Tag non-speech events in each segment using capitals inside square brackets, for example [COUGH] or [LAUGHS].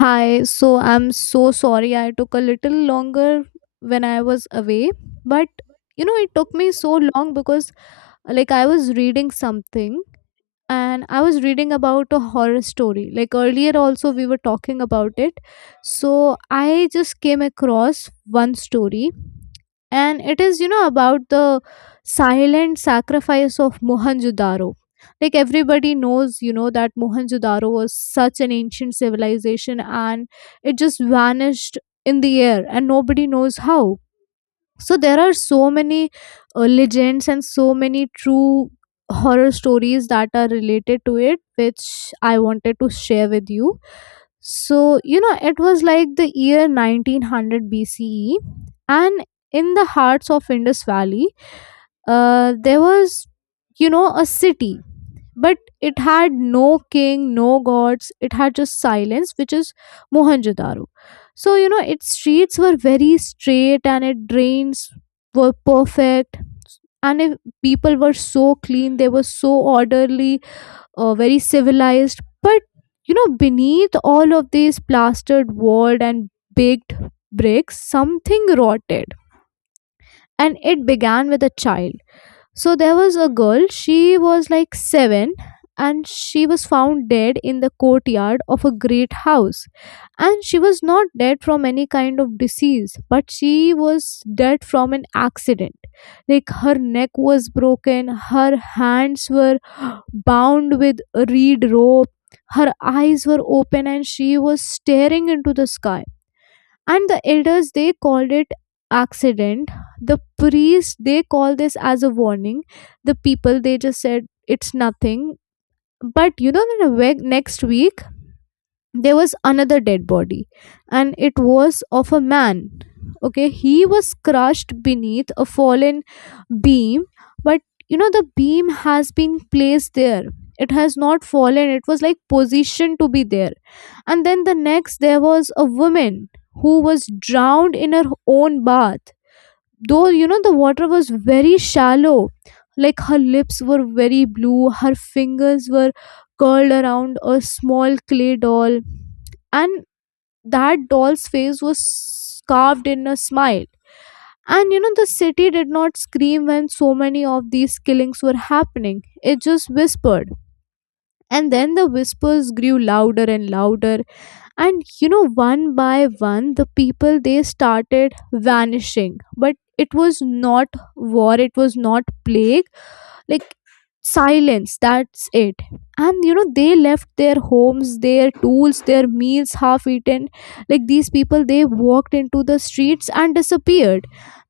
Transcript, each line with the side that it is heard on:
left: Hi, so I'm so sorry I took a little longer when I was away, but it took me so long because like I was reading something. And I was reading about a horror story, like earlier also we were talking about it. So I just came across one story, and it is about the silent sacrifice of Mohenjo-daro. Like everybody knows that Mohenjo-daro was such an ancient civilization and it just vanished in the air and nobody knows how. So there are so many legends and so many true horror stories that are related to it, which I wanted to share with you. So it was like the year 1900 BCE, and in the hearts of Indus Valley there was a city, but it had no king, no gods. It had just silence, which is Mohenjo-daro. So its streets were very straight, and its drains were perfect. And if people were so clean, they were so orderly, very civilized. But beneath all of these plastered walled and baked bricks, something rotted, and it began with a child. So there was a girl, she was like 7, and she was found dead in the courtyard of a great house. And she was not dead from any kind of disease, but she was dead from an accident. Like her neck was broken, her hands were bound with a reed rope, her eyes were open, and she was staring into the sky. And the elders they called it accident, the priest they call this as a warning, the people they just said it's nothing. But the next week there was another dead body, and it was of a man. Okay, he was crushed beneath a fallen beam. But the beam has been placed there, it has not fallen, it was like positioned to be there. And then the next there was a woman who was drowned in her own bath, though the water was very shallow. Like her lips were very blue, her fingers were curled around a small clay doll, and that doll's face was carved in a smile. And the city did not scream when so many of these killings were happening, it just whispered. And then the whispers grew louder and louder. And one by one the people they started vanishing, but it was not war, it was not plague, like silence, that's it. And they left their homes, their tools, their meals half eaten. Like these people they walked into the streets and disappeared.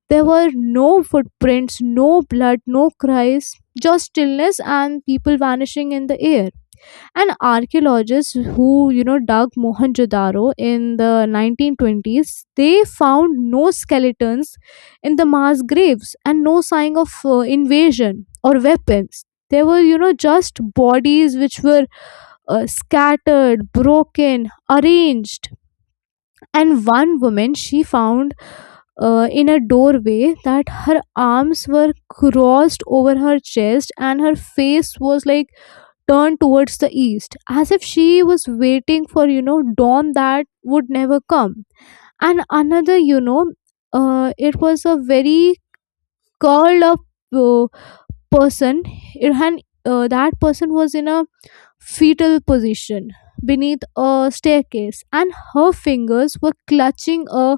left: There were no footprints, no blood, no cries, just stillness and people vanishing in the air. And archaeologists who, dug Mohenjo-daro in the 1920s, they found no skeletons in the mass graves and no sign of invasion or weapons. They were, just bodies which were scattered, broken, arranged. And one woman, she found in a doorway that her arms were crossed over her chest and her face was like turned towards the east, as if she was waiting for, dawn that would never come. And another, it was a very curled up uh, person. It had, that person was in a fetal position beneath a staircase, and her fingers were clutching a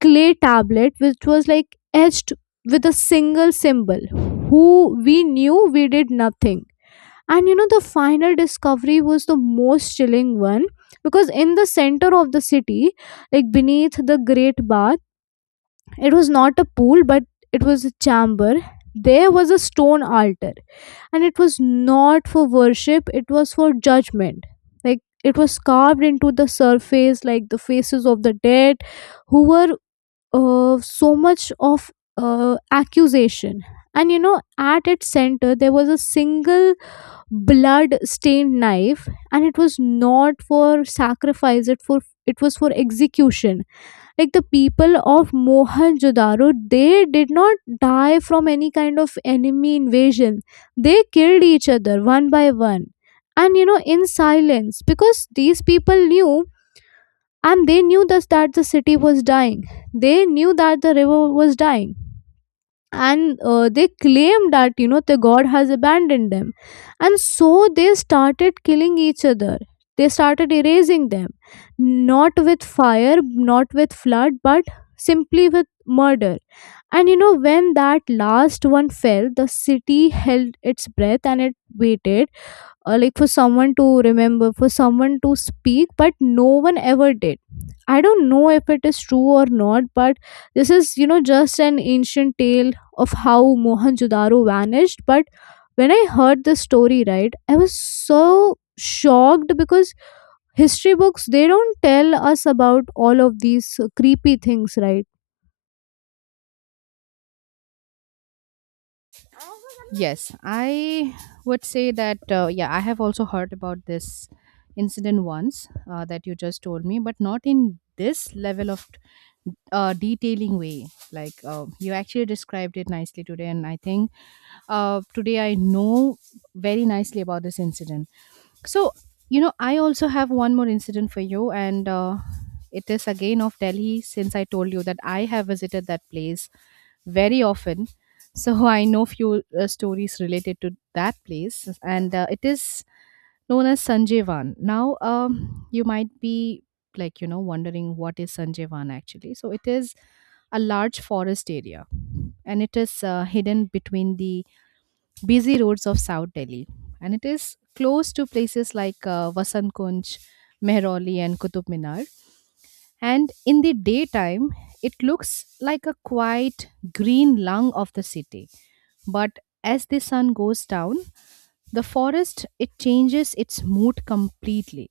left: clay tablet which was like etched with a single symbol. Who we knew, we did nothing. And the final discovery was the most chilling one, because in the center of the city, like beneath the great bath, it was not a pool but it was a chamber. There was a stone altar, and it was not for worship, it was for judgment. Like it was carved into the surface, like the faces of the dead who were so much of accusation. And at its center, there was a single blood stained knife, and it was not for sacrifice, it was for execution. Like the people of Mohenjo-daro they did not die from any kind of enemy invasion, they killed each other one by one. And in silence, because these people knew, and they knew thus that the city was dying, they knew that the river was dying. And they claim that the god has abandoned them. And so they started killing each other, they started erasing them, not with fire, not with flood, but simply with murder. And when that last one fell, the city held its breath and it waited like for someone to remember, for someone to speak, but no one ever did. I don't know if it is true or not, but this is just an ancient tale of how Mohenjo-daro vanished. But when I heard this story, right, I was so shocked because history books they don't tell us about all of these creepy things, right?
right: Yes, I would say that, yeah, I have also heard about this incident once that you just told me, but not in this level of detailing way. Like you actually described it nicely today, and I think today I know very nicely about this incident. So, I also have one more incident for you, and it is again of Delhi since I told you that I have visited that place very often. So [LAUGHS] I know few stories related to that place, and it is known as Sanjeevan. Now, you might be like wondering what is Sanjeevan actually. So it is a large forest area, and it is hidden between the busy roads of South Delhi, and it is close to places like Vasant Kunj, Mehrauli, and Qutub Minar. And in the daytime it looks like a quiet green lung of the city, but as the sun goes down the forest it changes its mood completely.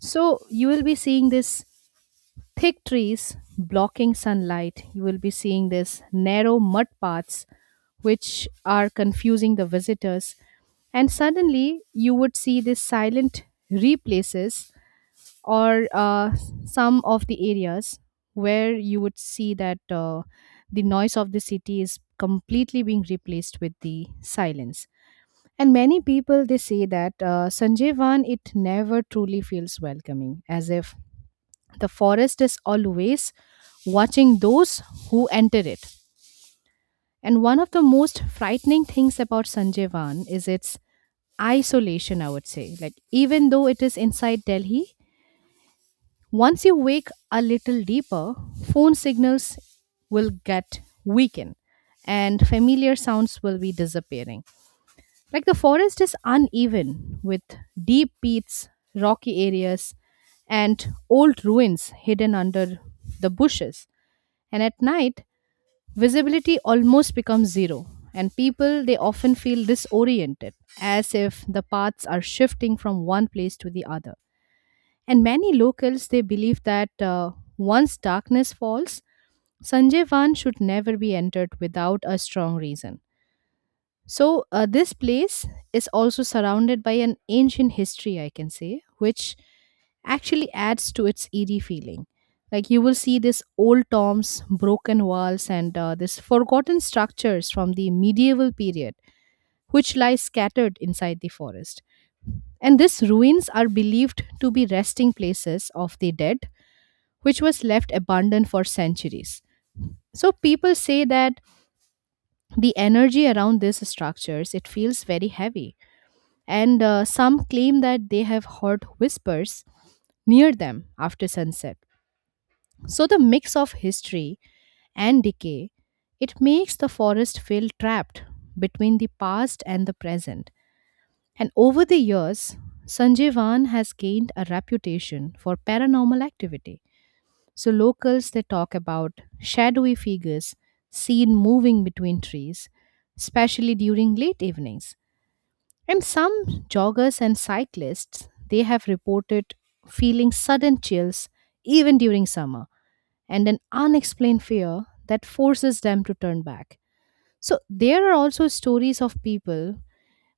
right: So you will be seeing this thick trees blocking sunlight. You will be seeing this narrow mud paths which are confusing the visitors. And suddenly you would see these silent replaces, or some of the areas where you would see that the noise of the city is completely being replaced with the silence. And many people they say that Sanjeevan it never truly feels welcoming, as if the forest is always watching those who enter it. And one of the most frightening things about Sanjeevan is its isolation, I would say. Like even though it is inside Delhi, once you wake a little deeper, phone signals will get weakened and familiar sounds will be disappearing. Like the forest is uneven with deep peats, rocky areas, and old ruins hidden under the bushes. And at night, visibility almost becomes zero. And people, they often feel disoriented, as if the paths are shifting from one place to the other. And many locals they believe that once darkness falls, Sanjayvan should never be entered without a strong reason. So this place is also surrounded by an ancient history, I can say, which actually adds to its eerie feeling. Like you will see this old tombs, broken walls, and this forgotten structures from the medieval period, which lie scattered inside the forest. And these ruins are believed to be resting places of the dead, which was left abandoned for centuries. So people say that the energy around these structures it feels very heavy, and some claim that they have heard whispers near them after sunset. So the mix of history and decay, it makes the forest feel trapped between the past and the present. And over the years, Sanjay Van has gained a reputation for paranormal activity. So locals they talk about shadowy figures seen moving between trees, especially during late evenings. And some joggers and cyclists they have reported feeling sudden chills even during summer, and an unexplained fear that forces them to turn back. So there are also stories of people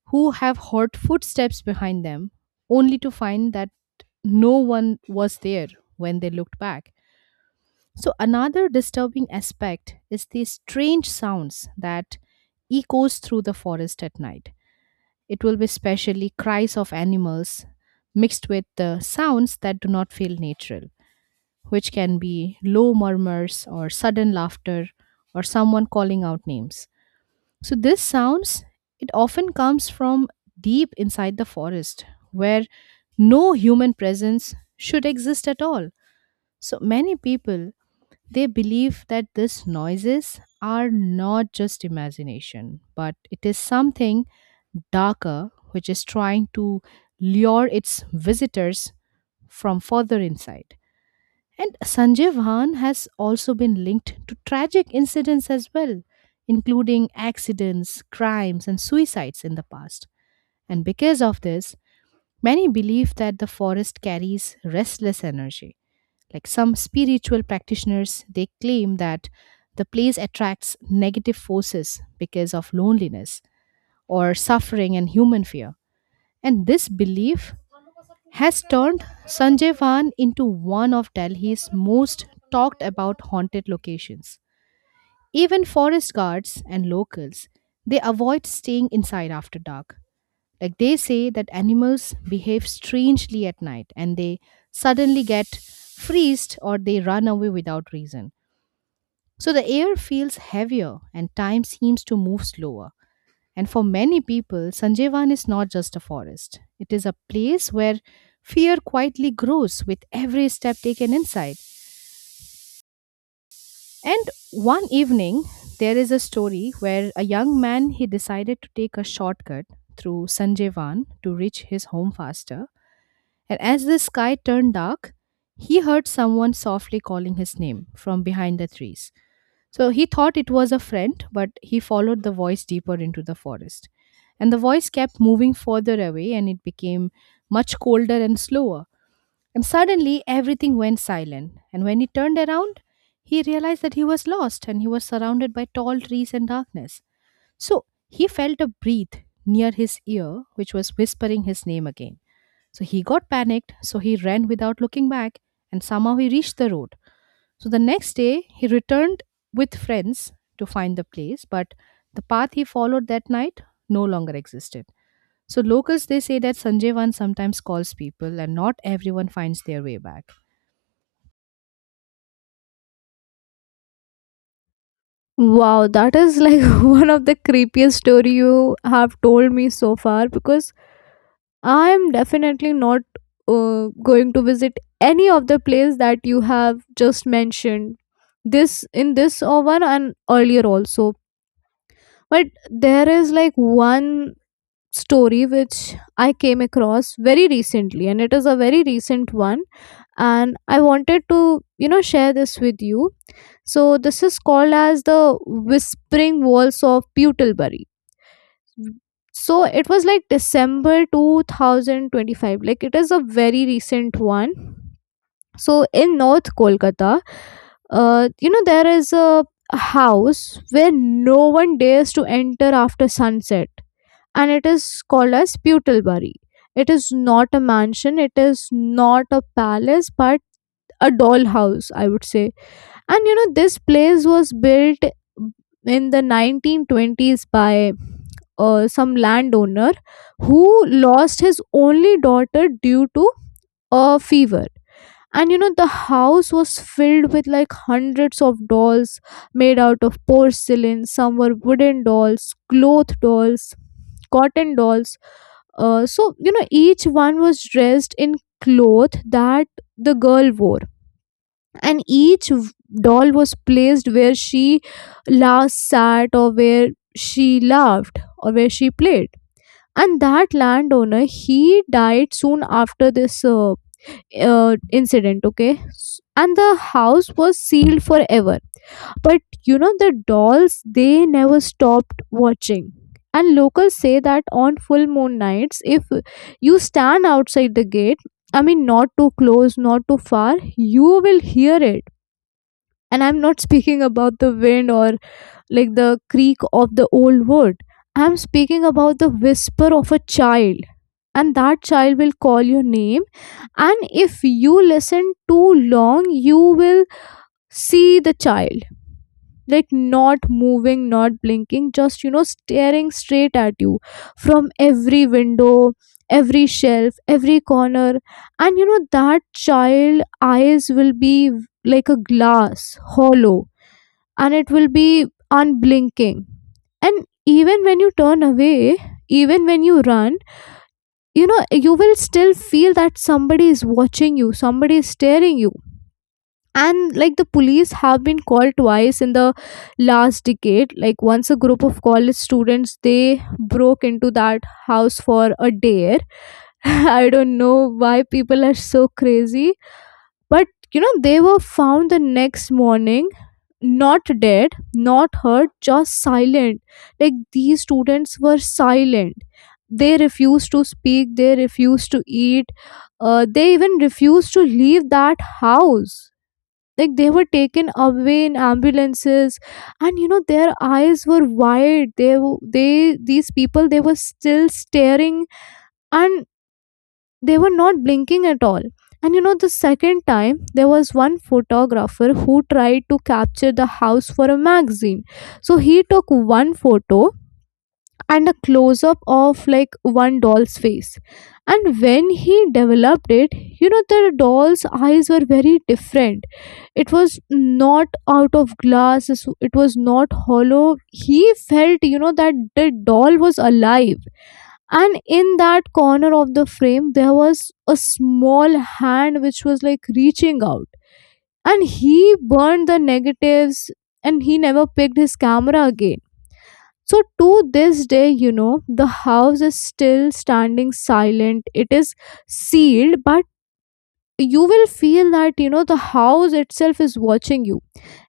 right: who have heard footsteps behind them only to find that no one was there when they looked back. So, another disturbing aspect is the strange sounds that echoes through the forest at night. It will be especially cries of animals mixed with the sounds that do not feel natural, which can be low murmurs or sudden laughter or someone calling out names. So, these sounds it often comes from deep inside the forest where no human presence should exist at all. So, many people they believe that these noises are not just imagination, but it is something darker which is trying to lure its visitors from further inside. And Sanjay Vahan has also been linked to tragic incidents as well, including accidents, crimes, and suicides in the past. And because of this, many believe that the forest carries restless energy, like some spiritual practitioners, they claim that the place attracts negative forces because of loneliness or suffering and human fear. And this belief has turned Sanjayvan into one of Delhi's most talked about haunted locations. Even forest guards and locals, they avoid staying inside after dark. Like they say that animals behave strangely at night and they suddenly get freezed or they run away without reason. So the air feels heavier and time seems to move slower. And for many people, Sanjeevan is not just a forest, it is a place where fear quietly grows with every step taken inside. And one evening, there is a story where a young man he decided to take a shortcut through Sanjeevan to reach his home faster. And as the sky turned dark, he heard someone softly calling his name from behind the trees. So he thought it was a friend, but he followed the voice deeper into the forest. And the voice kept moving further away, and it became much colder and slower. And suddenly, everything went silent. And when he turned around, he realized that he was lost and he was surrounded by tall trees and darkness. So he felt a breath near his ear, which was whispering his name again. So he got panicked, so he ran without looking back, and somehow he reached the road. So the next day, he returned with friends to find the place, but the path he followed that night no longer existed. So locals they say that Sanjeevan sometimes calls people and not everyone finds their way back.
left: Wow, that is like [LAUGHS] one of the creepiest story you have told me so far, because I am definitely not going to visit any of the place that you have just mentioned, this in this or one and earlier also. But there is like one story which I came across very recently, and it is a very recent one, and I wanted to share this with you. So this is called as the whispering walls of Pewtlebury. Mm. So it was like December 2025, like it is a very recent one. So in North Kolkata, there is a house where no one dares to enter after sunset, and it is called as Putalbari. It is not a mansion, it is not a palace, but a dollhouse, I would say. And this place was built in the 1920s by some landowner who lost his only daughter due to a fever. And the house was filled with like hundreds of dolls made out of porcelain, some were wooden dolls, cloth dolls, cotton dolls. So each one was dressed in cloth that the girl wore, and each doll was placed where she last sat, or where she laughed, or where she played. And that landowner he died soon after this uh, incident, okay. And the house was sealed forever. But the dolls they never stopped watching. And locals say that on full moon nights, if you stand outside the gate, I mean not too close not too far, you will hear it. And I'm not [LAUGHS] speaking about the wind or like the creak of the old wood, I'm speaking about the whisper of a child. And that child will call your name. And if you listen too long you will see the child, like not moving, not blinking, just staring straight at you from every window, every shelf, every corner. And that child eyes will be like a glass, hollow, and it will be unblinking. And even when you turn away, even when you run, you will still feel that somebody is watching you, somebody is staring you. And like the police have been called twice in the last decade. Like once a group of college students they broke into that house for a dare. [LAUGHS] I don't know why people are so crazy. But they were found the next morning not dead, not hurt, just silent. Like these students were silent. They refused to speak, they refused to eat, they even refused to leave that house. Like they were taken away in ambulances, and their eyes were wide. They these people they were still staring, and they were not blinking at all. And the second time, there was one photographer who tried to capture the house for a magazine. So he took one photo and a close up of like one doll's face. And when he developed it, the doll's eyes were very different. It was not out of glass, it was not hollow. He felt, that the doll was alive, and in that corner of the frame there was a small hand which was like reaching out. And he burned the negatives, and he never picked his camera again. So to this day the house is still standing silent, it is sealed. But you will feel that the house itself is watching you.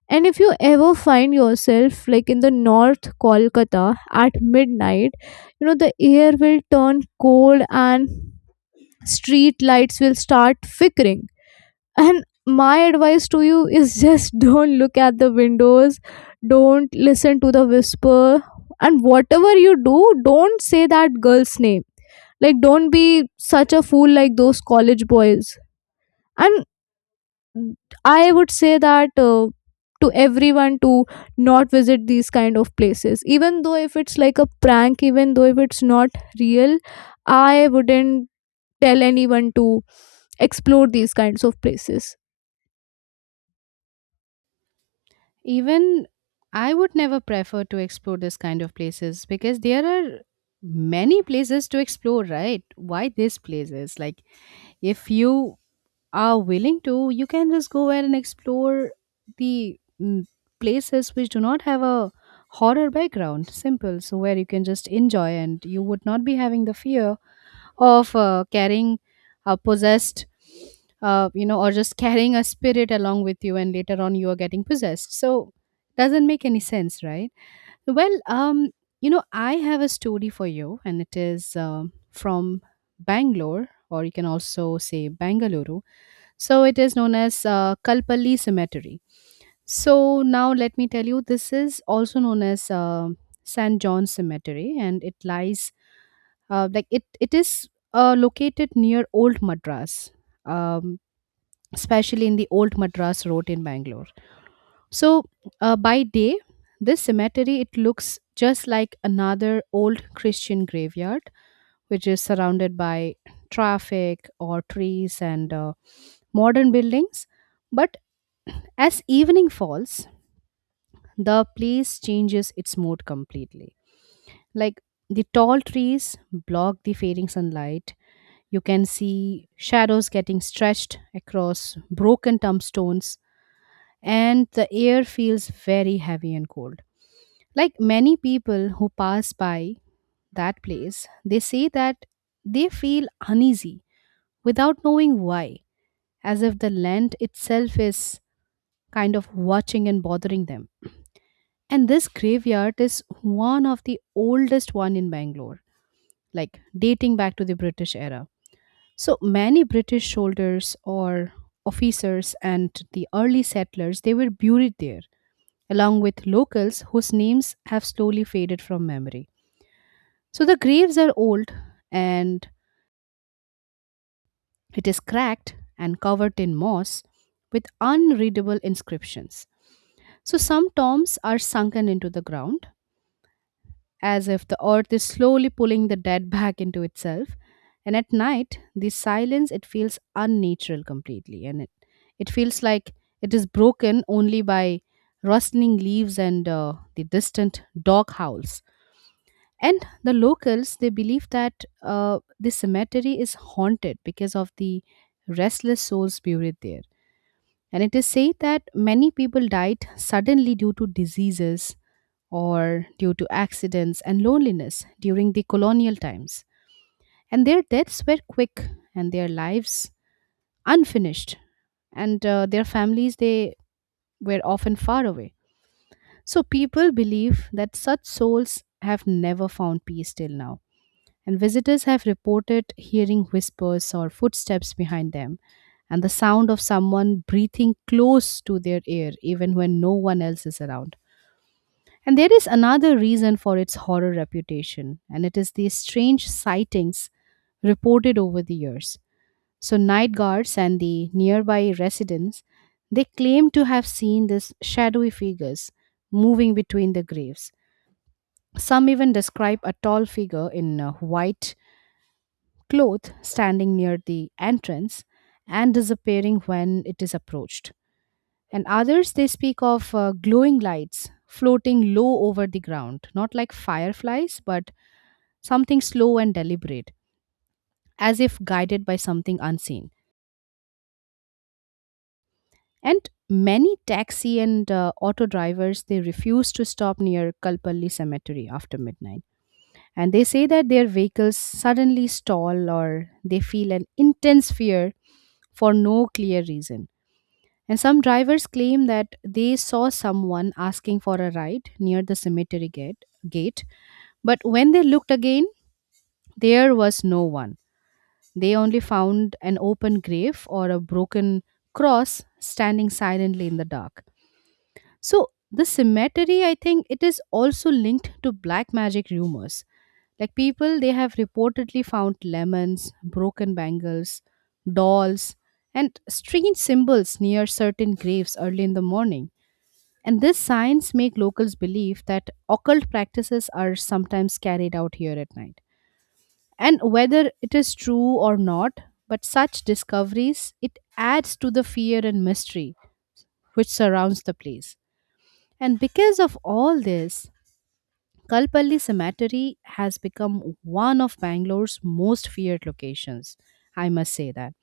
left: And if you ever find yourself like in the North Kolkata at midnight, the air will turn cold and street lights will start flickering. And my advice to you is just [LAUGHS] don't look at the windows, don't listen to the whisper, and whatever you do, don't say that girl's name. Like, don't be such a fool like those college boys. And I would say that to everyone to not visit these kind of places even though if it's like a prank, even though if it's not real. I wouldn't tell anyone to explore these kinds of places.
right: Even I would never prefer to explore this kind of places because there are many places to explore, right? Why these places? Like if you are willing to, you can just go ahead and explore the places which do not have a horror background. Simple. So, where you can just enjoy and you would not be having the fear of carrying a possessed, or just [LAUGHS] carrying a spirit along with you and later on you are getting possessed. So, doesn't make any sense, right? Well, I have a story for you and it is from Bangalore, or you can also say Bangalore. So it is known as Kalpalli Cemetery. So now let me tell you, this is also known as St. John's Cemetery, and it lies like it is located near Old Madras, um, especially in the Old Madras Road in Bangalore. So by day, this cemetery it looks just like another old Christian graveyard, which is surrounded by traffic or trees and modern buildings. But as evening falls, the place changes its mood completely. Like the tall trees block the fading sunlight. You can see shadows getting stretched across broken tombstones, and the air feels very heavy and cold. Like many people who pass by that place, they say that they feel uneasy without knowing why, as if the land itself is kind of watching and bothering them. And this graveyard is one of the oldest one in Bangalore, like dating back to the British era. So many British soldiers or officers and the early settlers they were buried there along with locals whose names have slowly faded from memory. So the graves are old and it is cracked and covered in moss with unreadable inscriptions. So some tombs are sunken into the ground as if the earth is slowly pulling the dead back into itself. And at night, the silence it feels unnatural completely, and it feels like it is broken only by rustling leaves and the distant dog howls. And the locals they believe that the cemetery is haunted because of the restless souls buried there. And it is said that many people died suddenly due to diseases, or due to accidents and loneliness during the colonial times. And their deaths were quick and their lives unfinished, and their families, they were often far away. So people believe that such souls have never found peace till now. And visitors have reported hearing whispers or footsteps behind them and the sound of someone breathing close to their ear even when no one else is around. And there is another reason for its horror reputation, and it is the strange sightings reported over the years. So, night guards and the nearby residents they claim to have seen these shadowy figures moving between the graves. Some even describe a tall figure in a white cloth standing near the entrance and disappearing when it is approached. And others, they speak of glowing lights floating low over the ground, not like fireflies, but something slow and deliberate, as if guided by something unseen. And many taxi and auto drivers, they refuse to stop near Kalpalli Cemetery after midnight. And they say that their vehicles suddenly stall or they feel an intense fear for no clear reason. And some drivers claim that they saw someone asking for a ride near the cemetery gate, but when they looked again, there was no one. They only found an open grave or a broken cross standing silently in the dark. So, the cemetery, I think, it is also linked to black magic rumors. Like people, they have reportedly found lemons, broken bangles, dolls, and strange symbols near certain graves early in the morning. And this science make locals believe that occult practices are sometimes carried out here at night. And whether it is true or not, but such discoveries it adds to the fear and mystery which surrounds the place. And because of all this, Kalpalli Cemetery has become one of Bangalore's most feared locations. I must say that.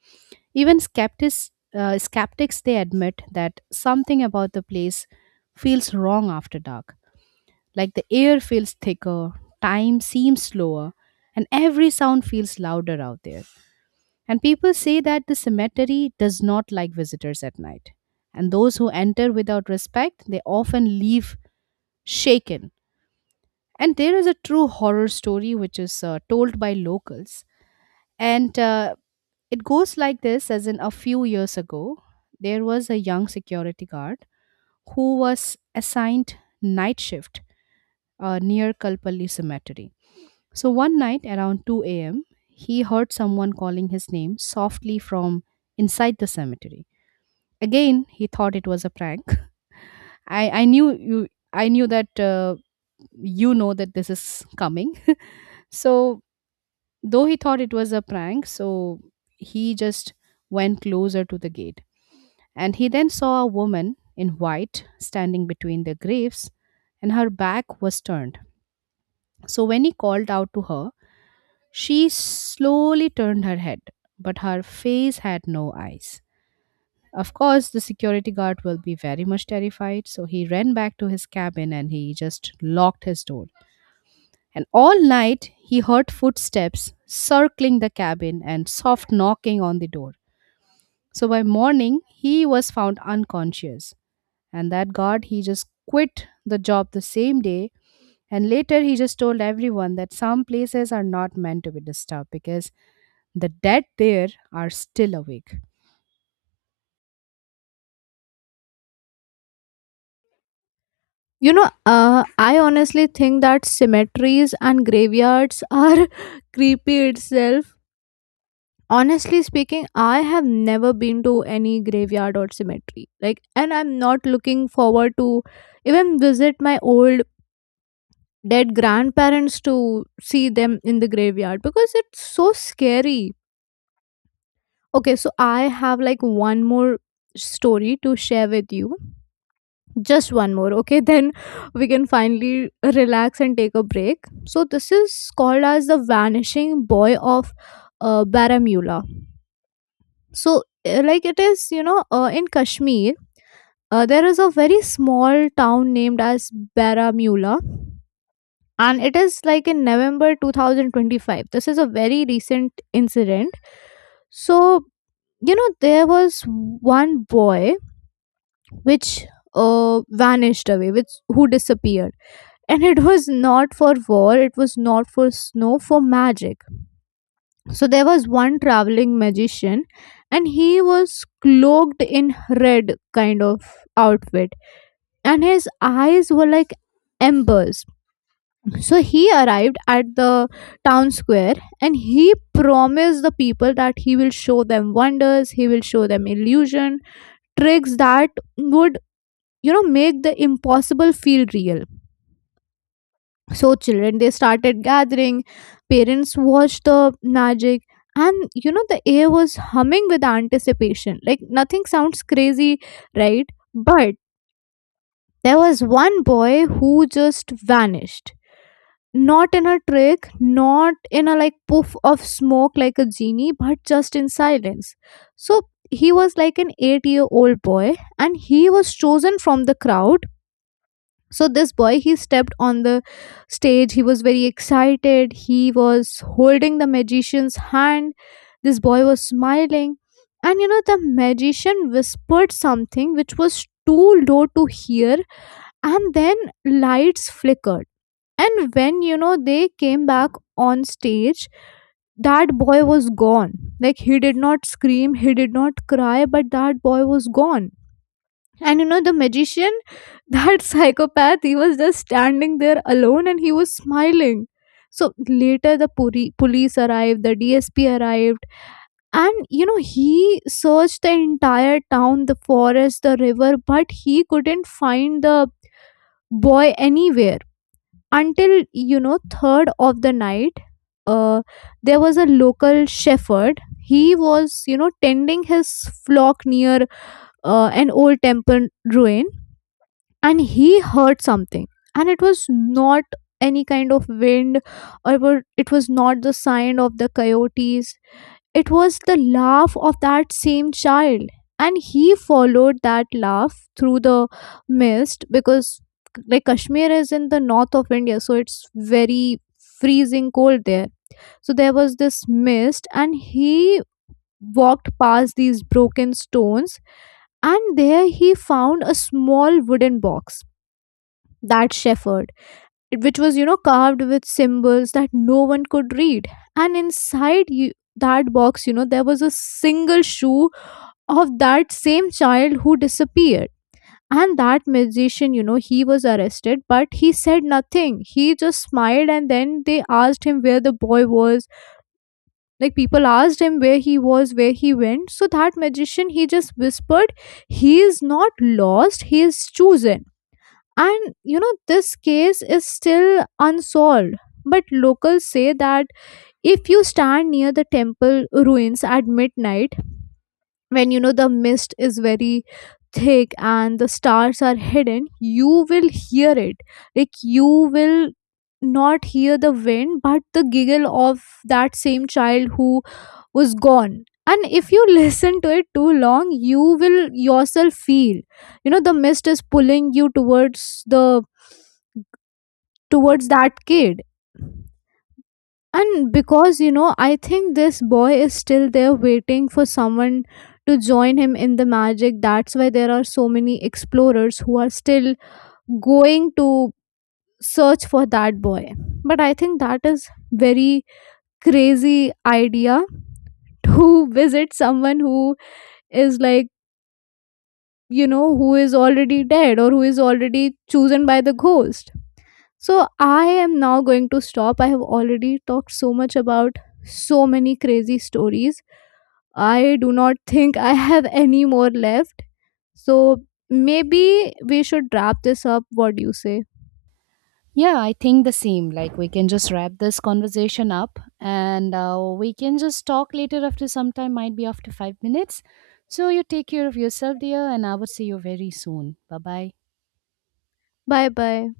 right: Even skeptics they admit that something about the place feels wrong after dark. Like the air feels thicker, time seems slower, and every sound feels louder out there. And people say that the cemetery does not like visitors at night. And those who enter without respect, they often leave shaken. And there is a true horror story which is told by locals. And it goes like this, as in a few years ago, there was a young security guard who was assigned night shift near Kalpalli Cemetery. So one night around 2 a.m., he heard someone calling his name softly from inside the cemetery. Again, he thought it was a prank. [LAUGHS] I knew you. I knew that that this is coming. So though he thought it was a prank, so he just went closer to the gate, and he then saw a woman in white standing between the graves, and her back was turned. So when he called out to her, she slowly turned her head, but her face had no eyes. Of course, the security guard will be very much terrified, so he ran back to his cabin and he just locked his door. And all night, he heard footsteps circling the cabin and soft knocking on the door. So by morning, he was found unconscious. And that guard, he just quit the job the same day. And later, he just told everyone that some places are not meant to be disturbed because the dead there are still awake.
left: You know, I honestly think that cemeteries and graveyards are [LAUGHS] creepy itself. Honestly speaking, I have never been to any graveyard or cemetery. Like, and I'm not looking forward to even visit my old dead grandparents to see them in the graveyard because it's so scary. Okay, so I have like one more story to share with you. Just one more, okay? [LAUGHS] Then we can finally relax and take a break. So, this is called as the vanishing boy of Baramula. So, like it is, you know, in Kashmir, there is a very small town named as Baramula, and it is like in November 2025. This is a very recent incident. So, you know, there was one boy which vanished away, which who disappeared, and it was not for war, it was not for snow, for magic. So there was one traveling magician, and he was cloaked in red kind of outfit, and his eyes were like embers. So he arrived at the town square, and he promised the people that he will show them wonders, he will show them illusion tricks that would, you know, make the impossible feel real. So children, they started gathering, parents watched the magic, and you know, the air was humming with anticipation. Like, nothing sounds crazy, right? But there was one boy who just vanished. Not in a trick, not in a like puff of smoke like a genie, but just in silence. So he was like an 8 year old boy and he was chosen from the crowd. So this boy, he stepped on the stage, he was very excited, he was holding the magician's hand, this boy was smiling, and you know, the magician whispered something which was too low to hear. And then lights flickered, and when you know, they came back on stage, that boy was gone. Like, he did not scream, he did not cry, but that boy was gone. And you know, the magician, [LAUGHS] that psychopath, he was just standing there alone and he was smiling. So later, the police arrived, the DSP arrived, and you know, he searched the entire town, the forest, the river, but he couldn't find the boy anywhere until, you know, third of the night. Uh, there was a local shepherd. He was, you know, tending his flock near an old temple ruin, and he heard something, and it was not any kind of wind, or it was not the sound of the coyotes, it was the laugh of that same child. And he followed that laugh through the mist, because like, Kashmir is in the north of India, so it's very freezing cold there. So there was this mist, and he walked past these broken stones, and there he found a small wooden box, that shepherd, which was, you know, carved with symbols that no one could read. And inside you, that box, you know, there was a single shoe of that same child who disappeared. And that magician, you know, he was arrested, but he said nothing, he just smiled. And then they asked him where the boy was, like, people asked him where he was, where he went. So that magician, he just whispered, he is not lost, he is chosen. And you know, this case is still unsolved. But locals say that if you stand near the temple ruins at midnight, when you know the mist is very thick and the stars are hidden, you will hear it. Like, you will not hear the wind, but the giggle of that same child who was gone. And if you [LAUGHS] listen to it too long, you will yourself feel, you know, the mist is pulling you towards the towards that kid. And because, you know, I think this boy is still there waiting for someone to join him in the magic, that's why there are so many explorers who are still going to search for that boy. But I think that is very crazy idea to [LAUGHS] visit someone who is like, you know, who is already dead or who is already chosen by the ghost. So I am now going to stop. I have already talked so much about so many crazy stories. I do not think I have any more left. So maybe we should wrap this up. What do you say?
right: Yeah, I think the same. Like, we can just wrap this conversation up and we can just talk later after some time, might be after 5 minutes. So, you take care of yourself, dear, and I will see you very soon. Bye bye.
left: Bye bye.